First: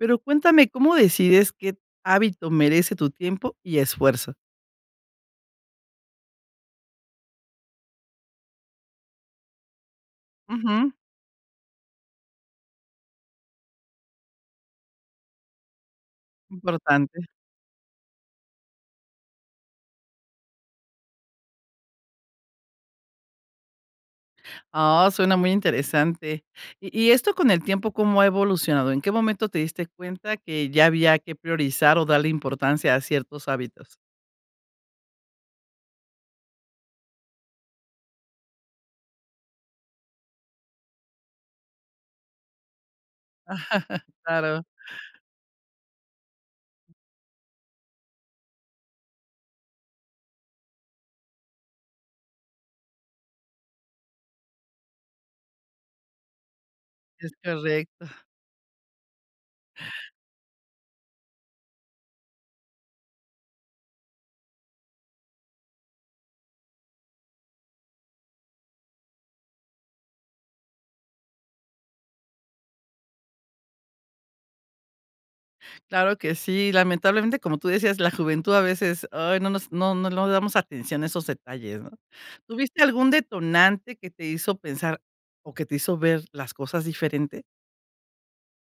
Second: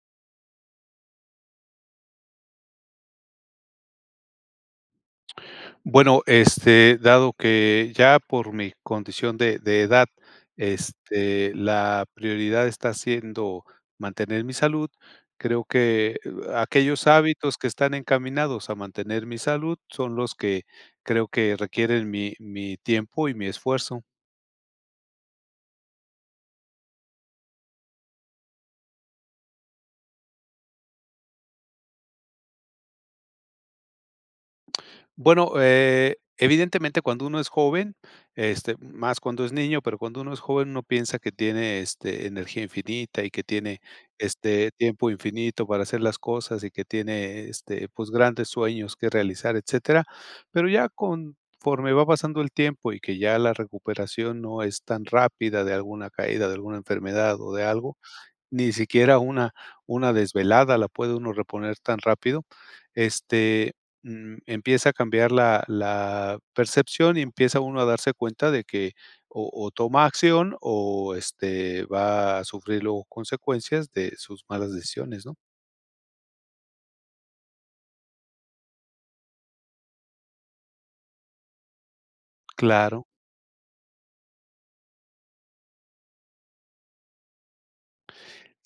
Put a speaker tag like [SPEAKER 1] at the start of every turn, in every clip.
[SPEAKER 1] Pero cuéntame, ¿cómo decides qué hábito merece tu tiempo y esfuerzo?
[SPEAKER 2] Bueno, este, dado que ya por mi condición de de edad,
[SPEAKER 1] Ujú.
[SPEAKER 2] este, la prioridad está siendo mantener mi salud, creo que aquellos
[SPEAKER 1] Importante.
[SPEAKER 2] hábitos que están encaminados a mantener mi salud son los que creo que requieren mi mi tiempo y mi esfuerzo.
[SPEAKER 1] Ah, suena muy interesante. Y y esto con el tiempo, ¿cómo ha evolucionado? ¿En qué momento te diste cuenta que ya había que priorizar o darle importancia a ciertos hábitos?
[SPEAKER 2] Bueno, eh, evidentemente cuando uno es joven, este, más cuando es niño, pero cuando uno es joven, uno piensa que tiene, este, energía infinita y que tiene,
[SPEAKER 1] Claro.
[SPEAKER 2] este, tiempo infinito para hacer las cosas y que tiene, este, pues, grandes sueños que realizar, etcétera. Pero ya conforme va pasando el tiempo y que ya la recuperación no es tan rápida, de alguna caída, de alguna
[SPEAKER 1] Es
[SPEAKER 2] enfermedad o de algo,
[SPEAKER 1] correcto.
[SPEAKER 2] ni siquiera una una desvelada la puede uno reponer tan rápido. Este, mm, empieza a cambiar la la percepción y empieza uno a darse cuenta de que o o toma acción o, este, va a sufrir luego consecuencias de sus malas decisiones, ¿no?
[SPEAKER 1] Claro que sí. Lamentablemente, como tú decías, la juventud a veces, ¡ay!, no, nos no no no damos atención a esos detalles, ¿no? ¿Tuviste
[SPEAKER 2] Claro.
[SPEAKER 1] algún detonante que te hizo pensar, o que te hizo ver las cosas diferente?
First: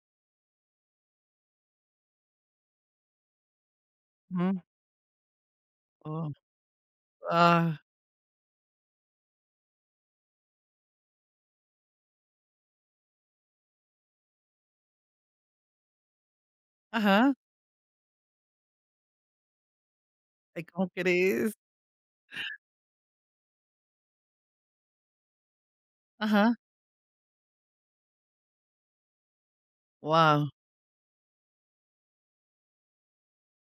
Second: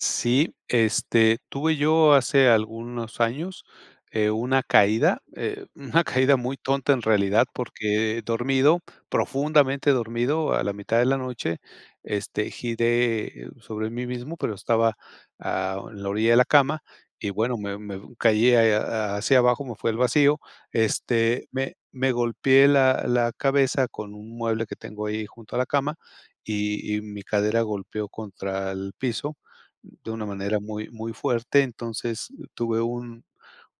[SPEAKER 2] Sí, este, tuve yo hace algunos años, eh,
[SPEAKER 1] Mm.
[SPEAKER 2] una caída, eh, una
[SPEAKER 1] Oh,
[SPEAKER 2] caída muy tonta en realidad,
[SPEAKER 1] ah.
[SPEAKER 2] porque dormido, profundamente dormido a la mitad de la noche, este, giré sobre mí mismo, pero estaba, ah, en la orilla de la cama y
[SPEAKER 1] Ajá.
[SPEAKER 2] bueno, me me caí ahí, ha hacia abajo, me fui al vacío,
[SPEAKER 1] Ay, ¿cómo
[SPEAKER 2] este,
[SPEAKER 1] crees?
[SPEAKER 2] me me golpeé la la cabeza con un mueble que tengo ahí junto a la cama,
[SPEAKER 1] Ajá.
[SPEAKER 2] y y mi cadera golpeó contra el piso de una
[SPEAKER 1] Guau.
[SPEAKER 2] manera muy, muy fuerte. Entonces, uh, tuve un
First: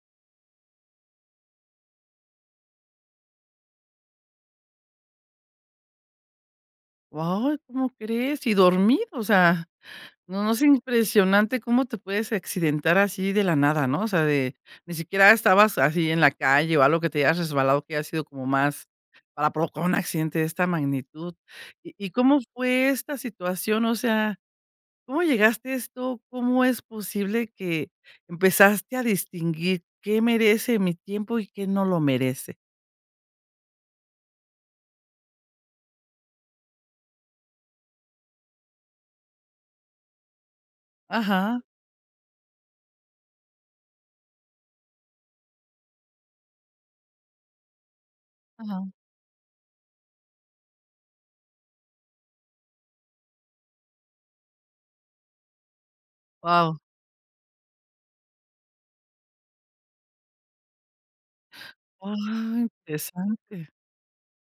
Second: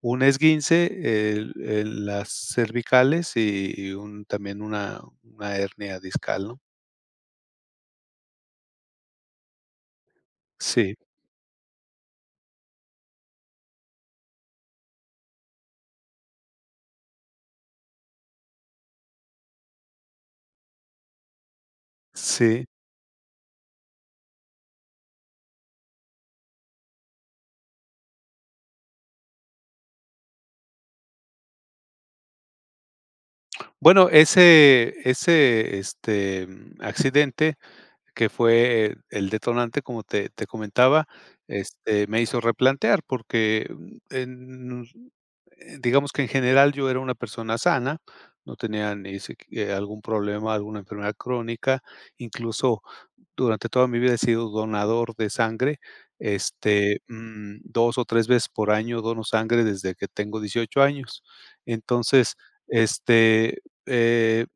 [SPEAKER 2] un esguince, el el las cervicales y y un también, una una hernia discal, ¿no?
[SPEAKER 1] Guau, ¿cómo crees?, y dormido, o sea, no no es
[SPEAKER 2] Sí.
[SPEAKER 1] impresionante cómo te puedes accidentar así de la nada, ¿no?, o sea, de ni siquiera estabas así en la calle o algo, que te hayas resbalado, que haya sido como más para provocar un accidente de esta magnitud, ¿y y cómo
[SPEAKER 2] Sí.
[SPEAKER 1] fue esta situación?, o sea, ¿cómo llegaste a esto? ¿Cómo es posible que empezaste a distinguir, qué merece mi tiempo y qué no lo merece?
[SPEAKER 2] Bueno, ese ese este, mm, accidente que fue el detonante, como te te comentaba,
[SPEAKER 1] Ajá.
[SPEAKER 2] este, me hizo replantear porque, mm, en, eh, digamos que en general yo era una persona sana, no
[SPEAKER 1] Ajá.
[SPEAKER 2] tenía ni siqui algún problema, alguna enfermedad crónica. Incluso durante toda mi vida he sido donador de sangre,
[SPEAKER 1] Wao.
[SPEAKER 2] este, mm, 2 o 3 veces por año dono sangre desde que tengo 18 años.
[SPEAKER 1] Wao.
[SPEAKER 2] Entonces, este,
[SPEAKER 1] Interesante.
[SPEAKER 2] eh,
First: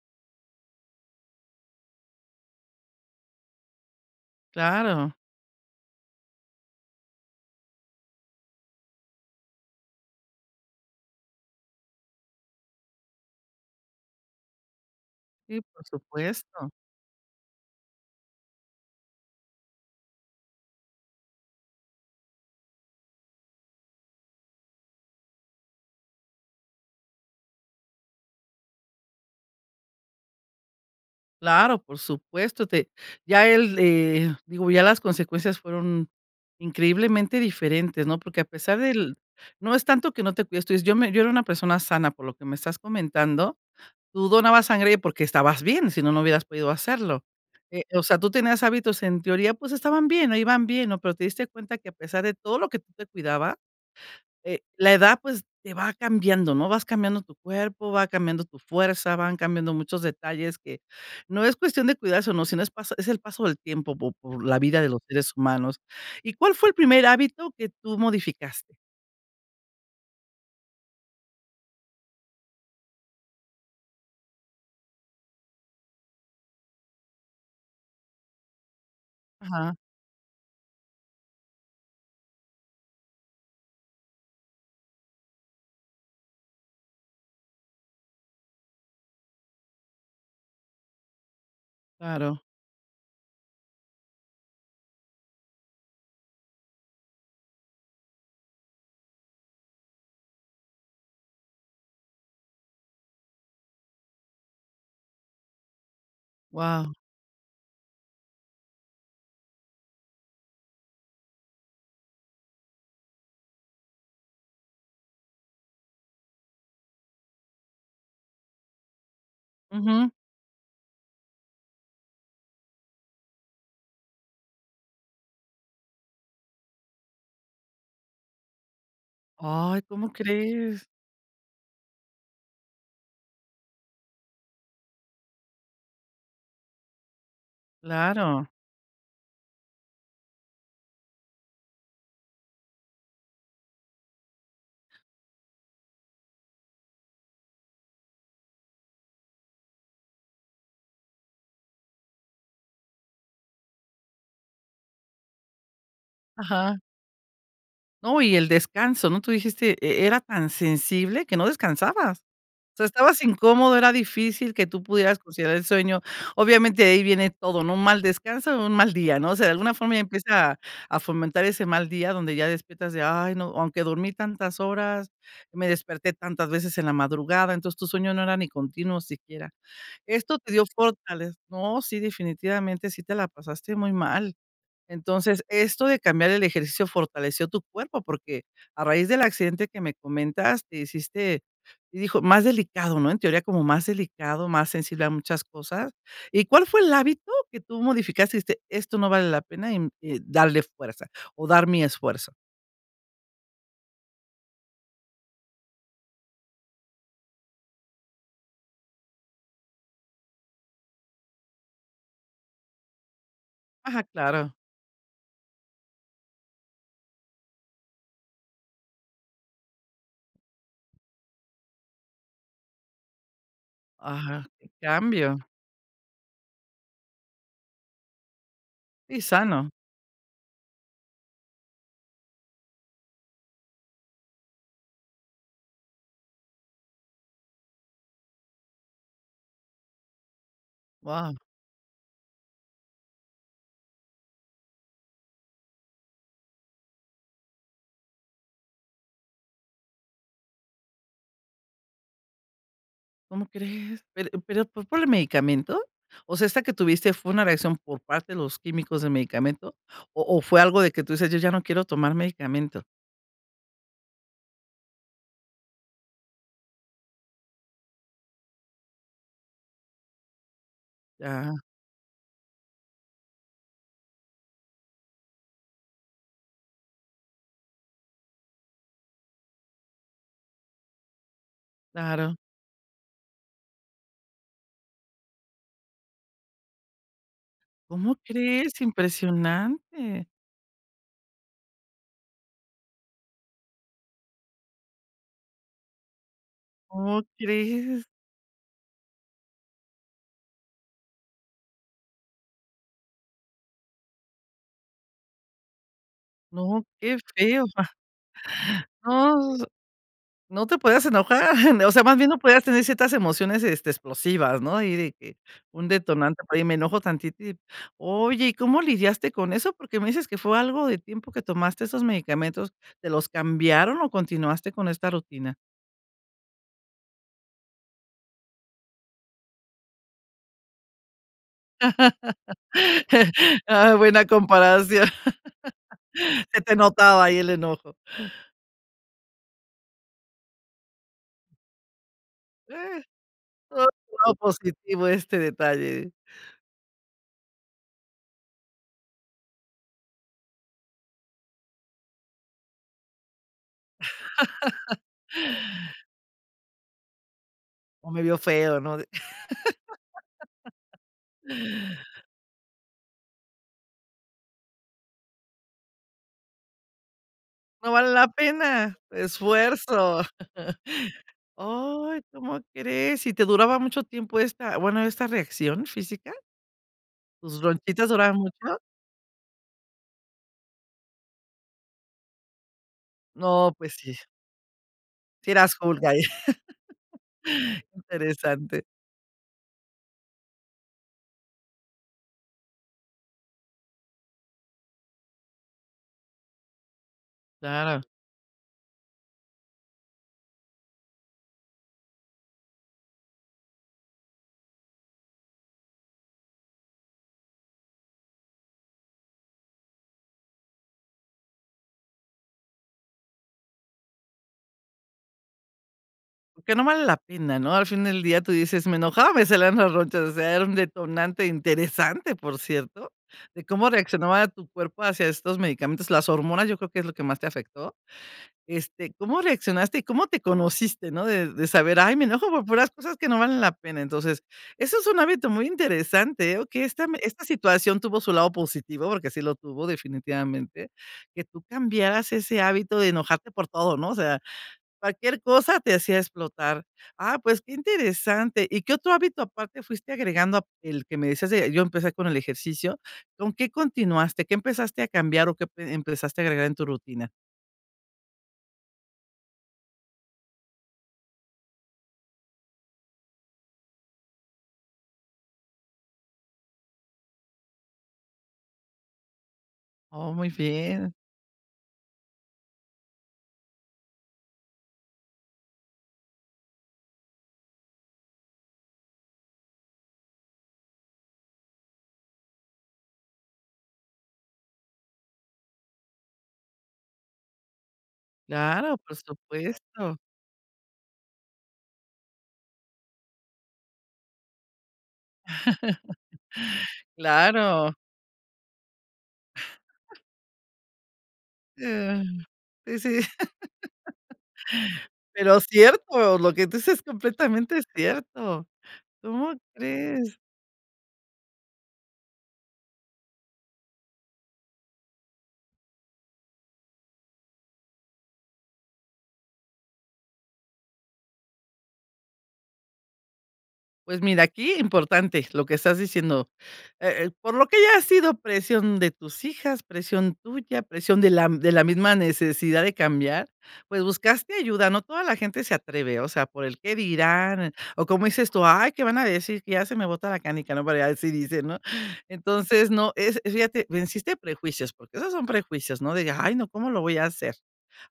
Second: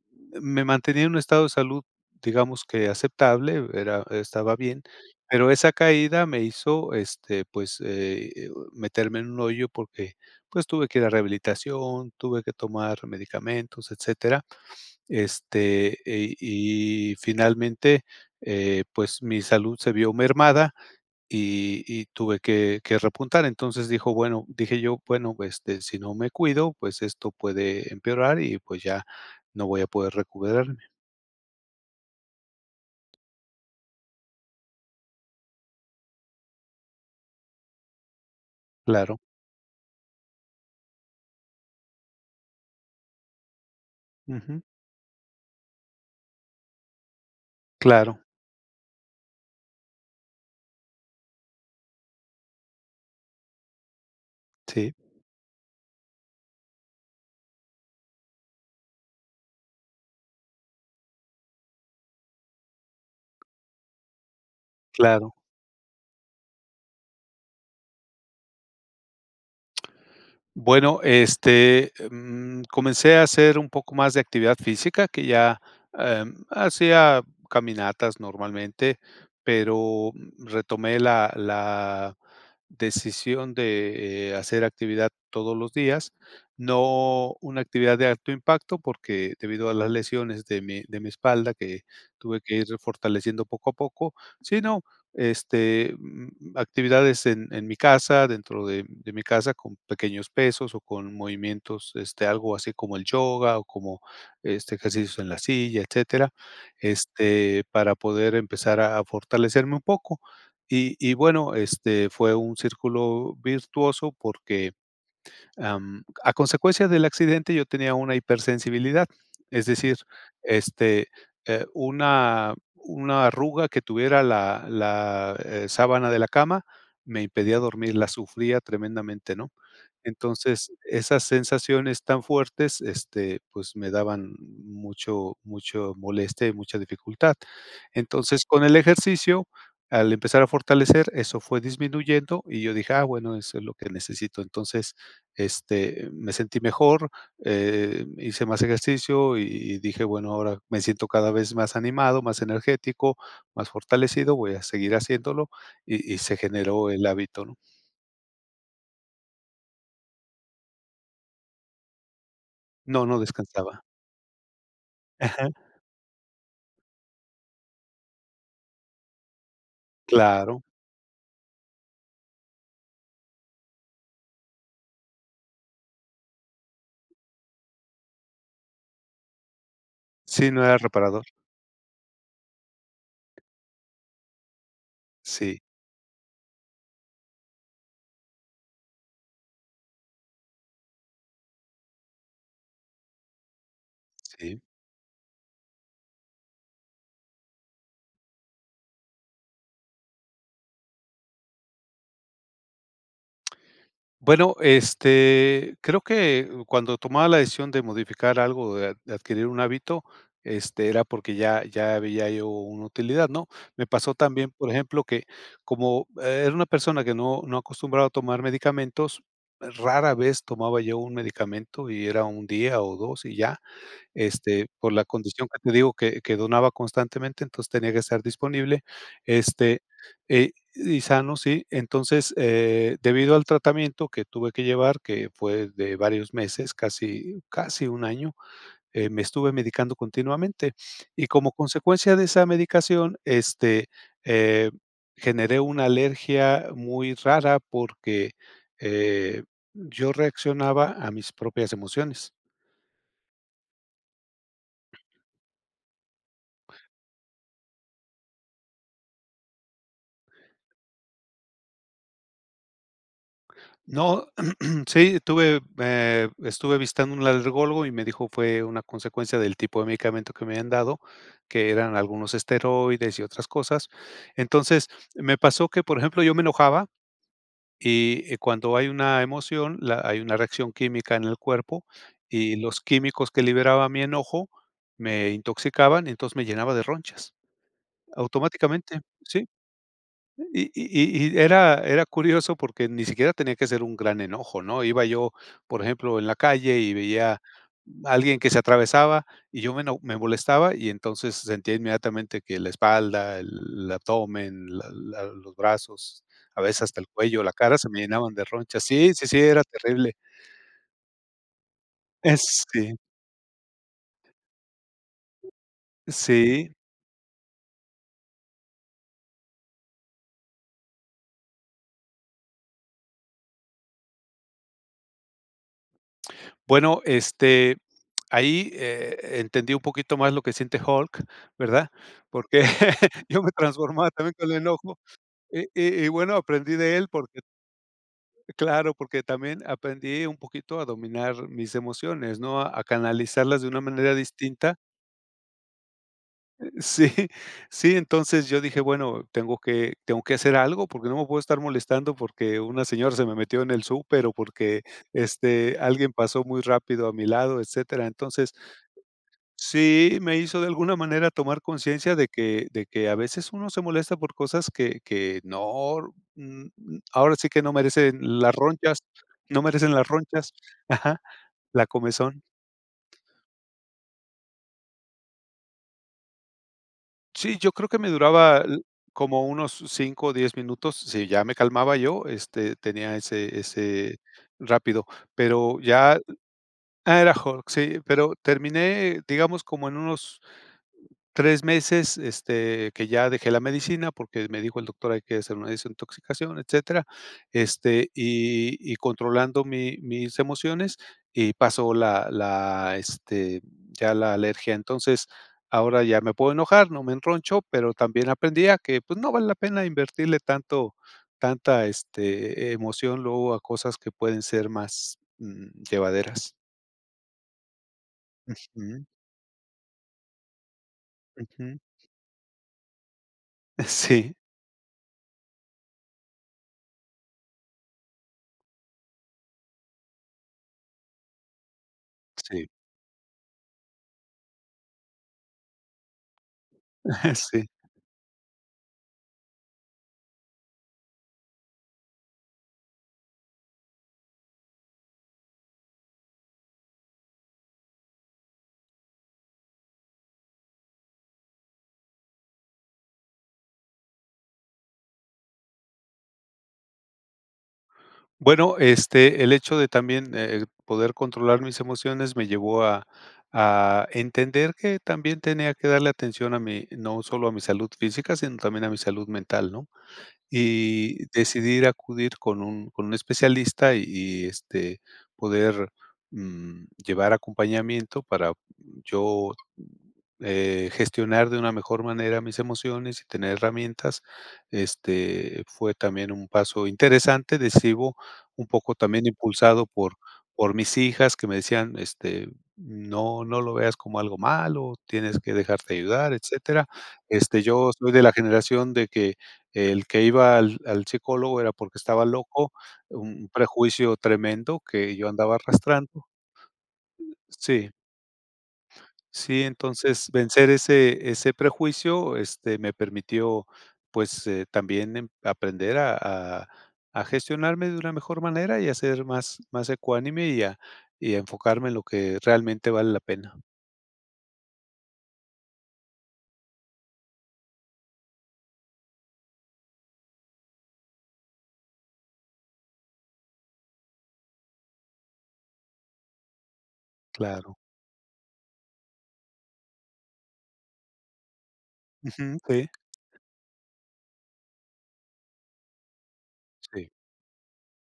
[SPEAKER 2] me mantenía en un estado de salud, digamos que aceptable, era estaba bien,
[SPEAKER 1] Claro.
[SPEAKER 2] pero esa caída me hizo, este, pues, eh, o meterme en un hoyo porque, pues tuve que ir a rehabilitación, tuve que tomar medicamentos, etcétera,
[SPEAKER 1] Sí, por
[SPEAKER 2] este,
[SPEAKER 1] supuesto.
[SPEAKER 2] y y finalmente, eh, pues, mi salud se vio mermada y y tuve que que repuntar. Entonces, dijo, bueno dije yo: "bueno, este, si no me cuido, pues, esto puede empeorar y, pues, ya no voy a poder recuperarme".
[SPEAKER 1] Claro, por supuesto, te ya él, eh digo, ya las consecuencias fueron increíblemente diferentes, ¿no? Porque, a pesar del
[SPEAKER 2] Claro.
[SPEAKER 1] no es tanto que no te cuides tú dices yo me yo era una persona sana por lo que me estás comentando, tú
[SPEAKER 2] Ujú.
[SPEAKER 1] donabas sangre porque estabas bien. Si no, no hubieras podido hacerlo, eh, o sea,
[SPEAKER 2] Claro.
[SPEAKER 1] tú tenías hábitos en teoría, pues estaban bien, ahí iban bien, ¿no?, pero te diste cuenta que a pesar de todo lo que tú te cuidabas, eh, la
[SPEAKER 2] Sí.
[SPEAKER 1] edad, pues te va cambiando, ¿no? Vas cambiando tu cuerpo, va cambiando tu fuerza, van cambiando muchos detalles que no es cuestión de cuidarse o no, sino es pasa es el paso del tiempo po por la vida de los seres
[SPEAKER 2] Claro.
[SPEAKER 1] humanos. ¿Y cuál fue el primer hábito que tú modificaste?
[SPEAKER 2] Bueno, este, em, comencé a hacer un poco más de actividad física, que ya, em, hacía caminatas normalmente,
[SPEAKER 1] Ajá.
[SPEAKER 2] pero retomé la la decisión de hacer actividad todos los días, no una actividad de alto impacto porque debido a las lesiones de mi de mi espalda que
[SPEAKER 1] Claro.
[SPEAKER 2] tuve que ir refortaleciendo poco a poco, sino, este, mm, actividades en en mi casa, dentro de de mi casa con pequeños pesos o con movimientos este algo así como el yoga o como este ejercicios en la silla, etcétera,
[SPEAKER 1] Guau.
[SPEAKER 2] este para poder empezar a fortalecerme un poco y y bueno, este, fue un círculo virtuoso porque, am, a consecuencia del accidente yo tenía una hipersensibilidad, es decir,
[SPEAKER 1] Ujú.
[SPEAKER 2] este, eh, una una arruga que tuviera la la, eh, sábana de la cama me impedía dormir, la sufría tremendamente, ¿no?
[SPEAKER 1] Ay, ¿cómo
[SPEAKER 2] Entonces
[SPEAKER 1] crees?
[SPEAKER 2] esas sensaciones tan fuertes, este, pues me daban mucho mucha molestia y mucha dificultad. Entonces,
[SPEAKER 1] Claro.
[SPEAKER 2] con el ejercicio, al empezar a fortalecer, eso fue disminuyendo y yo dije, ah bueno, eso es lo que necesito. Entonces, este, me sentí mejor, em, hice más ejercicio y dije, bueno, ahora me siento cada vez más animado, más energético, más fortalecido, voy a seguir haciéndolo y y se
[SPEAKER 1] Ajá.
[SPEAKER 2] generó el hábito, ¿no?
[SPEAKER 1] No, y el descanso, ¿no? Tú dijiste, e-era tan sensible que no descansabas. O sea,
[SPEAKER 2] No, no
[SPEAKER 1] estabas incómodo,
[SPEAKER 2] descansaba.
[SPEAKER 1] era difícil que tú pudieras conciliar
[SPEAKER 2] Ajá.
[SPEAKER 1] el sueño. Obviamente, de ahí viene todo, ¿no?, un mal descanso, un mal día, no sé, de alguna forma empieza
[SPEAKER 2] Claro.
[SPEAKER 1] a fomentar ese mal día donde ya despiertas de: "Ay, no, aunque dormí tantas horas, me desperté tantas veces en la madrugada". Entonces tu sueño no era ni continuo siquiera. Esto te
[SPEAKER 2] Sí,
[SPEAKER 1] dio
[SPEAKER 2] no era reparador.
[SPEAKER 1] fortaleza No, sí, definitivamente sí te la pasaste muy mal. Entonces,
[SPEAKER 2] Sí.
[SPEAKER 1] esto de cambiar el ejercicio fortaleció tu cuerpo porque a raíz del accidente que me comentas, te hiciste hi hijo más delicado, ¿no? En teoría como más delicado,
[SPEAKER 2] Sí.
[SPEAKER 1] más sensible a muchas cosas, ¿y cuál fue el hábito que tú modificaste?, y dijiste: "Esto no vale la pena y mm, eh, darle fuerza o dar mi esfuerzo".
[SPEAKER 2] Bueno, este, creo que cuando tomaba la decisión de modificar algo, de adquirir un hábito, este, era porque ya ya veía yo una utilidad, ¿no?, me
[SPEAKER 1] Ajá,
[SPEAKER 2] pasó también,
[SPEAKER 1] claro.
[SPEAKER 2] por ejemplo, que como e era una persona que no no acostumbraba a tomar medicamentos, rara vez tomaba yo un medicamento y era 1 día o 2 y ya,
[SPEAKER 1] Ajá,
[SPEAKER 2] este,
[SPEAKER 1] que
[SPEAKER 2] por la
[SPEAKER 1] cambio.
[SPEAKER 2] condición que te digo que que donaba constantemente, entonces tenía que estar disponible,
[SPEAKER 1] Y sano.
[SPEAKER 2] este, y y sano, ¿sí? Entonces eh, debido al tratamiento que tuve que llevar, que fue de varios meses, casi casi 1, año, eh, me estuve medicando continuamente. Y
[SPEAKER 1] Wao.
[SPEAKER 2] como consecuencia de esa medicación, este, eh, generé una alergia muy rara porque, eh, yo reaccionaba a mis propias emociones.
[SPEAKER 1] ¿Cómo crees? Pero pero fue por el medicamento, o sea, esta que tuviste fue una reacción por parte de los químicos de medicamento o o fue algo de que tú dices: "Yo ya no quiero tomar medicamento".
[SPEAKER 2] No, sí, estuve, eh, estuve vistando un alergólogo y me dijo: "Fue una consecuencia del tipo de medicamento que me habían dado",
[SPEAKER 1] Ajá.
[SPEAKER 2] que eran algunos esteroides y otras cosas. Entonces, me pasó que, por ejemplo, yo me enojaba, y cuando hay una emoción, la hay una reacción química en el cuerpo
[SPEAKER 1] Claro.
[SPEAKER 2] y los químicos que liberaba mi enojo me intoxicaban, y entonces, me llenaba de ronchas
[SPEAKER 1] ¿Cómo crees?,
[SPEAKER 2] automáticamente, ¿sí?,
[SPEAKER 1] ¡impresionante!
[SPEAKER 2] y y y y era era curioso porque ni siquiera tenía que ser un gran enojo, ¿no?, iba yo, por ejemplo, en la calle y
[SPEAKER 1] ¿Cómo
[SPEAKER 2] veía
[SPEAKER 1] crees?
[SPEAKER 2] alguien que se atravesaba y yo me eno me molestaba, y entonces, sentía inmediatamente que la espalda, el abdomen, la la los brazos, a veces
[SPEAKER 1] No,
[SPEAKER 2] hasta el
[SPEAKER 1] qué
[SPEAKER 2] cuello, la
[SPEAKER 1] feo.
[SPEAKER 2] cara se me llenaban de ronchas. Sí, sí, sí,
[SPEAKER 1] No,
[SPEAKER 2] era terrible.
[SPEAKER 1] no te podías enojar, m o sea, más bien no podías tener
[SPEAKER 2] Este
[SPEAKER 1] ciertas emociones, este, explosivas, ¿no?, y de que un detonante, por ahí
[SPEAKER 2] Sí.
[SPEAKER 1] me enojo tantito y oye, ¿y cómo lidiaste con eso?, porque me dices que fue algo de tiempo que tomaste esos medicamentos, ¿te los cambiaron o continuaste con esta rutina?
[SPEAKER 2] Bueno, este, ahí, eh, e entendí un poquito más lo que siente Hulk, ¿verdad?, porque yo me transformaba
[SPEAKER 1] Buena
[SPEAKER 2] también con el enojo
[SPEAKER 1] comparación.
[SPEAKER 2] y y y, bueno,
[SPEAKER 1] Se
[SPEAKER 2] aprendí
[SPEAKER 1] te
[SPEAKER 2] de él
[SPEAKER 1] notaba ahí
[SPEAKER 2] porque
[SPEAKER 1] el enojo.
[SPEAKER 2] claro, porque también aprendí un poquito a dominar mis emociones, ¿no?, a
[SPEAKER 1] Eh,
[SPEAKER 2] canalizarlas de una
[SPEAKER 1] todo,
[SPEAKER 2] manera
[SPEAKER 1] todo
[SPEAKER 2] distinta.
[SPEAKER 1] positivo, este detalle.
[SPEAKER 2] Eh, sí, sí, entonces yo dije, bueno, tengo que tengo que hacer algo porque no me puedo estar molestando porque una señora se me metió en el súper o porque, este, alguien pasó muy rápido a mi lado, etcétera.
[SPEAKER 1] O me vio
[SPEAKER 2] Entonces,
[SPEAKER 1] feo, ¿no?, di
[SPEAKER 2] sí, me hizo de alguna manera tomar conciencia de que de que a veces uno se molesta por cosas que que no n n ahora sí que, no
[SPEAKER 1] No vale
[SPEAKER 2] merecen
[SPEAKER 1] la
[SPEAKER 2] las
[SPEAKER 1] pena
[SPEAKER 2] ronchas
[SPEAKER 1] tu
[SPEAKER 2] no merecen las
[SPEAKER 1] esfuerzo.
[SPEAKER 2] ronchas, ajá, la
[SPEAKER 1] ¡Oh!, ¿y
[SPEAKER 2] comezón.
[SPEAKER 1] cómo crees? ¿Sí te duraba mucho tiempo esta, bueno, esta reacción física?
[SPEAKER 2] Sí,
[SPEAKER 1] ¿Tus
[SPEAKER 2] yo creo que
[SPEAKER 1] ronchitas
[SPEAKER 2] me
[SPEAKER 1] duraban
[SPEAKER 2] duraba
[SPEAKER 1] mucho?
[SPEAKER 2] el como unos 5 o 10 minutos, si ya me calmaba yo, este, tenía ese
[SPEAKER 1] No, pues sí.
[SPEAKER 2] ese, rápido,
[SPEAKER 1] Sí eras
[SPEAKER 2] pero
[SPEAKER 1] Hulk,
[SPEAKER 2] ya
[SPEAKER 1] ahí.
[SPEAKER 2] era Hulk,
[SPEAKER 1] Qué
[SPEAKER 2] sí, pero
[SPEAKER 1] interesante.
[SPEAKER 2] terminé, digamos, como en unos 3 meses, este, que ya dejé la medicina porque me dijo el doctor hay que hacer una desintoxicación, etcétera,
[SPEAKER 1] Claro.
[SPEAKER 2] este, y y controlando mi mis emociones y pasó la la, este, ya la alergia. Entonces, ahora ya me puedo enojar, no me enroncho, pero también aprendí a que, pues, no vale la pena invertirle tanto tanta, este, emoción luego a cosas que pueden ser más, mm, llevaderas.
[SPEAKER 1] Que no vale la pena, ¿no?, al fin del día tú dices: "Me
[SPEAKER 2] Ujú.
[SPEAKER 1] enojaba, me salieron las ronchas", o sea, era un detonante
[SPEAKER 2] Ujú.
[SPEAKER 1] interesante, por cierto, de cómo
[SPEAKER 2] Sí.
[SPEAKER 1] reaccionaba tu cuerpo hacia estos medicamentos. Las hormonas, yo creo que es lo que más te afectó. Este, ¿cómo reaccionaste?, y, ¿cómo te conociste, no?, de de saber: "Ay, me enojo por
[SPEAKER 2] Sí.
[SPEAKER 1] puras cosas que no valen la pena". Entonces, eso es un hábito muy interesante, eh, que esta esta
[SPEAKER 2] Sí.
[SPEAKER 1] situación tuvo su lado positivo, porque sí lo tuvo definitivamente, que tú cambiaras ese hábito de enojarte por todo, ¿no?, o sea, cualquier cosa te hacía explotar. Ah, pues qué interesante. ¿Y y qué otro hábito aparte fuiste agregando, el que me decías de yo empecé con el ejercicio, con qué continuaste? ¿O qué empezaste a cambiar o qué e empezaste a agregar en tu rutina?
[SPEAKER 2] Bueno, este, el hecho de también el poder controlar mis emociones me llevó a a entender que también tenía que darle atención a mí, no solo a mi salud física, sino también a mi salud mental, ¿no?,
[SPEAKER 1] Oh, muy bien.
[SPEAKER 2] y decidí ir acudir con un con un especialista y y, este, poder mm, llevar acompañamiento para yo eh, gestionar de una mejor manera mis emociones y tener herramientas. Este fue también un paso interesante, decido, un poco
[SPEAKER 1] Claro, por
[SPEAKER 2] también impulsado por
[SPEAKER 1] supuesto.
[SPEAKER 2] por mis hijas que me decían, este: "No no no lo veas como algo malo, tienes que dejarte ayudar", etcétera. Este, yo
[SPEAKER 1] Claro.
[SPEAKER 2] soy de la generación de que el que iba al al psicólogo era porque estaba
[SPEAKER 1] Sí,
[SPEAKER 2] loco,
[SPEAKER 1] sí,
[SPEAKER 2] un prejuicio tremendo que yo andaba
[SPEAKER 1] pero
[SPEAKER 2] arrastrando.
[SPEAKER 1] cierto, lo que tu dices es completamente
[SPEAKER 2] Si.
[SPEAKER 1] cierto. ¿Cómo
[SPEAKER 2] Sí, entonces
[SPEAKER 1] crees?
[SPEAKER 2] vencer ese ese prejuicio, este, me permitió, pues, también aprender a a a gestionarme de una mejor manera y a ser más más ecuánime y a y a enfocarme en lo que realmente vale la pena.
[SPEAKER 1] Pues mira, aquí importante lo que estás diciendo, eh eh, por lo que haya sido, presión de tus hijas, presión tuya, presión de la de la misma necesidad de cambiar, pues buscaste ayuda. No toda la gente se atreve, o sea, por el qué dirán
[SPEAKER 2] Claro.
[SPEAKER 1] o como dices tú: "Ay, qué van a decir, que ya se me bota la canica", no, por ahí así dicen, ¿no?,
[SPEAKER 2] Ujú, sí.
[SPEAKER 1] entonces no, es fíjate, venciste prejuicios, porque esos son prejuicios, no digas: "Ay, no, ¿cómo lo
[SPEAKER 2] Sí.
[SPEAKER 1] voy a hacer?",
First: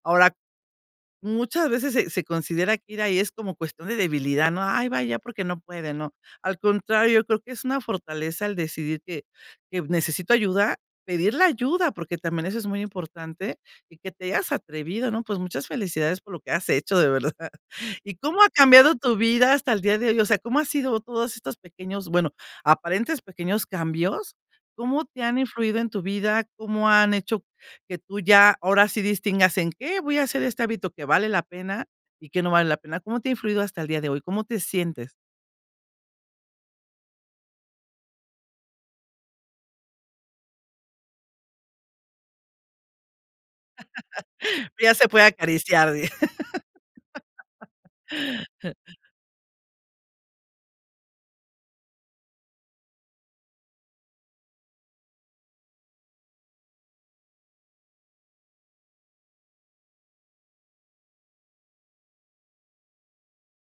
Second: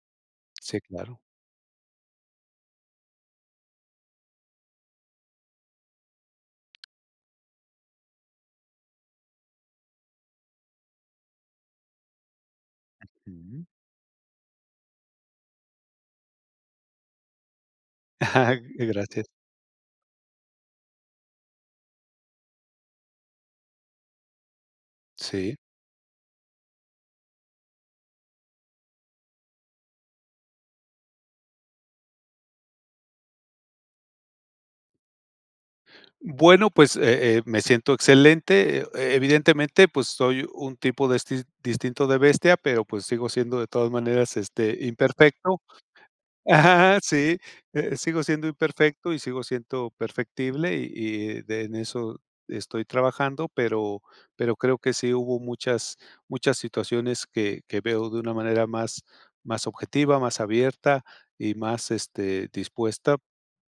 [SPEAKER 1] ahora,
[SPEAKER 2] Sí, claro.
[SPEAKER 1] muchas veces se se se considera que ir ahí, es como cuestión de debilidad, ¿no?, "Ay va ahí, porque no puede", ¿no?, al contrario, creo que es una fortaleza el decidir que que necesito ayuda, pedir la ayuda, porque también eso es muy importante,
[SPEAKER 2] Ujú.
[SPEAKER 1] y que te hayas atrevido, ¿no?, pues, muchas felicidades por lo que has hecho de verdad. Y, ¿cómo ha
[SPEAKER 2] Eh,
[SPEAKER 1] cambiado tu
[SPEAKER 2] gracias.
[SPEAKER 1] vida hasta el día de hoy?, o sea, ¿cómo ha sido todos estos pequeños?, bueno, aparentes pequeños cambios, ¿cómo te han
[SPEAKER 2] Sí.
[SPEAKER 1] influido en tu vida? ¿Cómo han hecho que tú ya ahora sí distingas en qué voy a hacer este hábito que vale la pena y que no vale la pena? ¿Cómo te ha influido hasta el día de hoy? ¿Cómo te sientes?
[SPEAKER 2] Bueno, pues, eh, eh, me siento excelente. E evidentemente, pues, soy un tipo destis distinto de bestia, pero, pues, sigo siendo de todas maneras, este,
[SPEAKER 1] Ya se puede
[SPEAKER 2] imperfecto.
[SPEAKER 1] acariciar, di.
[SPEAKER 2] Ajá, sí, eh, sigo siendo imperfecto y sigo siendo perfectible, y y de en eso estoy trabajando, pero pero creo que sí hubo muchas muchas situaciones que que veo de una manera más más objetiva, más abierta y más, este, dispuesta,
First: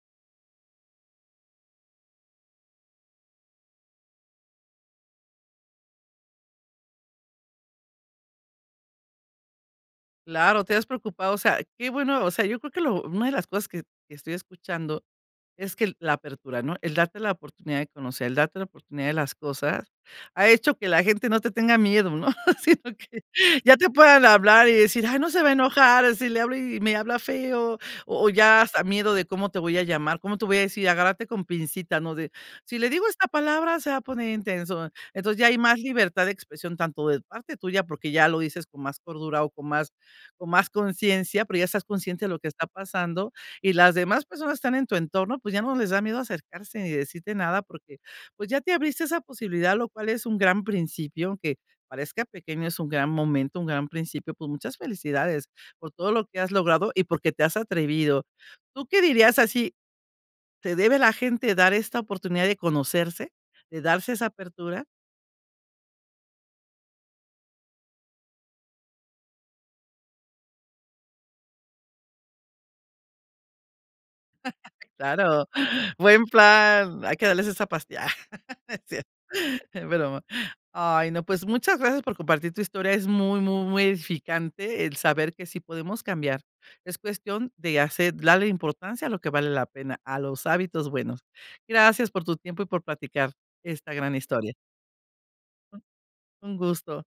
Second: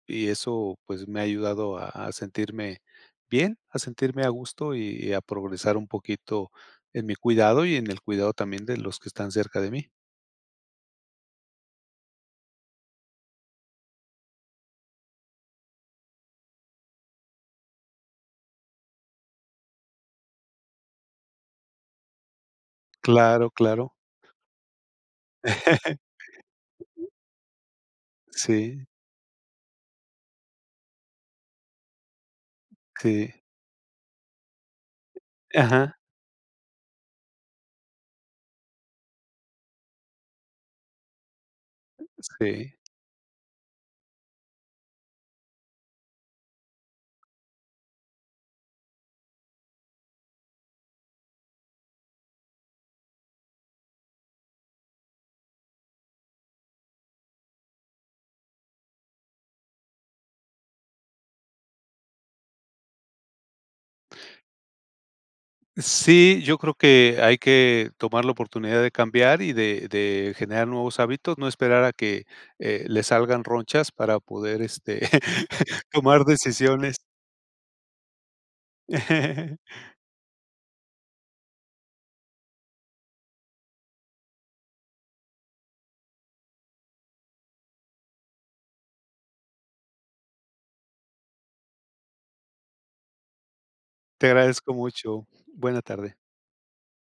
[SPEAKER 2] y eso, pues, me ha ayudado a a sentirme bien. A sentirme a gusto y a progresar un poquito en mi cuidado y en el cuidado también de los que están cerca de mí.
[SPEAKER 1] Claro, te has preocupado. O sea, qué bueno, o sea, yo creo que lo una de las cosas que que estoy escuchando es que el la apertura, ¿no?, el darte la oportunidad de conocer, el darte la oportunidad de las cosas, ha hecho que la gente no te tenga miedo, ¿no?, sino que
[SPEAKER 2] Claro,
[SPEAKER 1] ya te
[SPEAKER 2] claro.
[SPEAKER 1] puedan hablar y decir: "Ay, no se va a enojar, si le hablo y me habla feo, o ya hasta
[SPEAKER 2] Sí.
[SPEAKER 1] miedo de cómo te voy a llamar, cómo te voy a decir, agárrate con pincita", ¿no?, de, si le digo esta
[SPEAKER 2] Sí.
[SPEAKER 1] palabra se va a poner intenso. Entonces, ya hay más
[SPEAKER 2] Ajá.
[SPEAKER 1] libertad de expresión, tanto de parte tuya, porque ya lo dices con más cordura o con más, con más conciencia, pero, ya estás consciente de lo que está
[SPEAKER 2] Sí.
[SPEAKER 1] pasando y las demás personas están en tu entorno, pues ya, no les da miedo acercarse ni decirte nada, porque, pues, ya te abriste esa posibilidad, lo cual es un gran principio, que, aunque parezca pequeño, es un gran momento, un gran principio. Pues, muchas felicidades por todo lo que has logrado y porque te has atrevido, ¿tú qué dirías así? ¿Se debe la gente dar esta oportunidad de conocerse, de darse esa apertura?
[SPEAKER 2] Sí, yo creo que hay que tomar la oportunidad de cambiar y de de generar nuevos hábitos, no esperar a que, eh, le salgan ronchas para poder, este,
[SPEAKER 1] Claro,
[SPEAKER 2] tomar
[SPEAKER 1] buen
[SPEAKER 2] decisiones.
[SPEAKER 1] plan. Hay que darles esa pastilla. Ah, no es cierto, es broma. Ay, no, pues muchas gracias por compartir tu historia. Es muy, muy, muy edificante el saber que sí podemos cambiar. Es cuestión de hacer darle importancia a lo que vale la pena, a los hábitos buenos. Gracias por tu tiempo y por platicar esta gran
[SPEAKER 2] Te
[SPEAKER 1] historia.
[SPEAKER 2] agradezco mucho. Buena tarde.
[SPEAKER 1] Un gusto.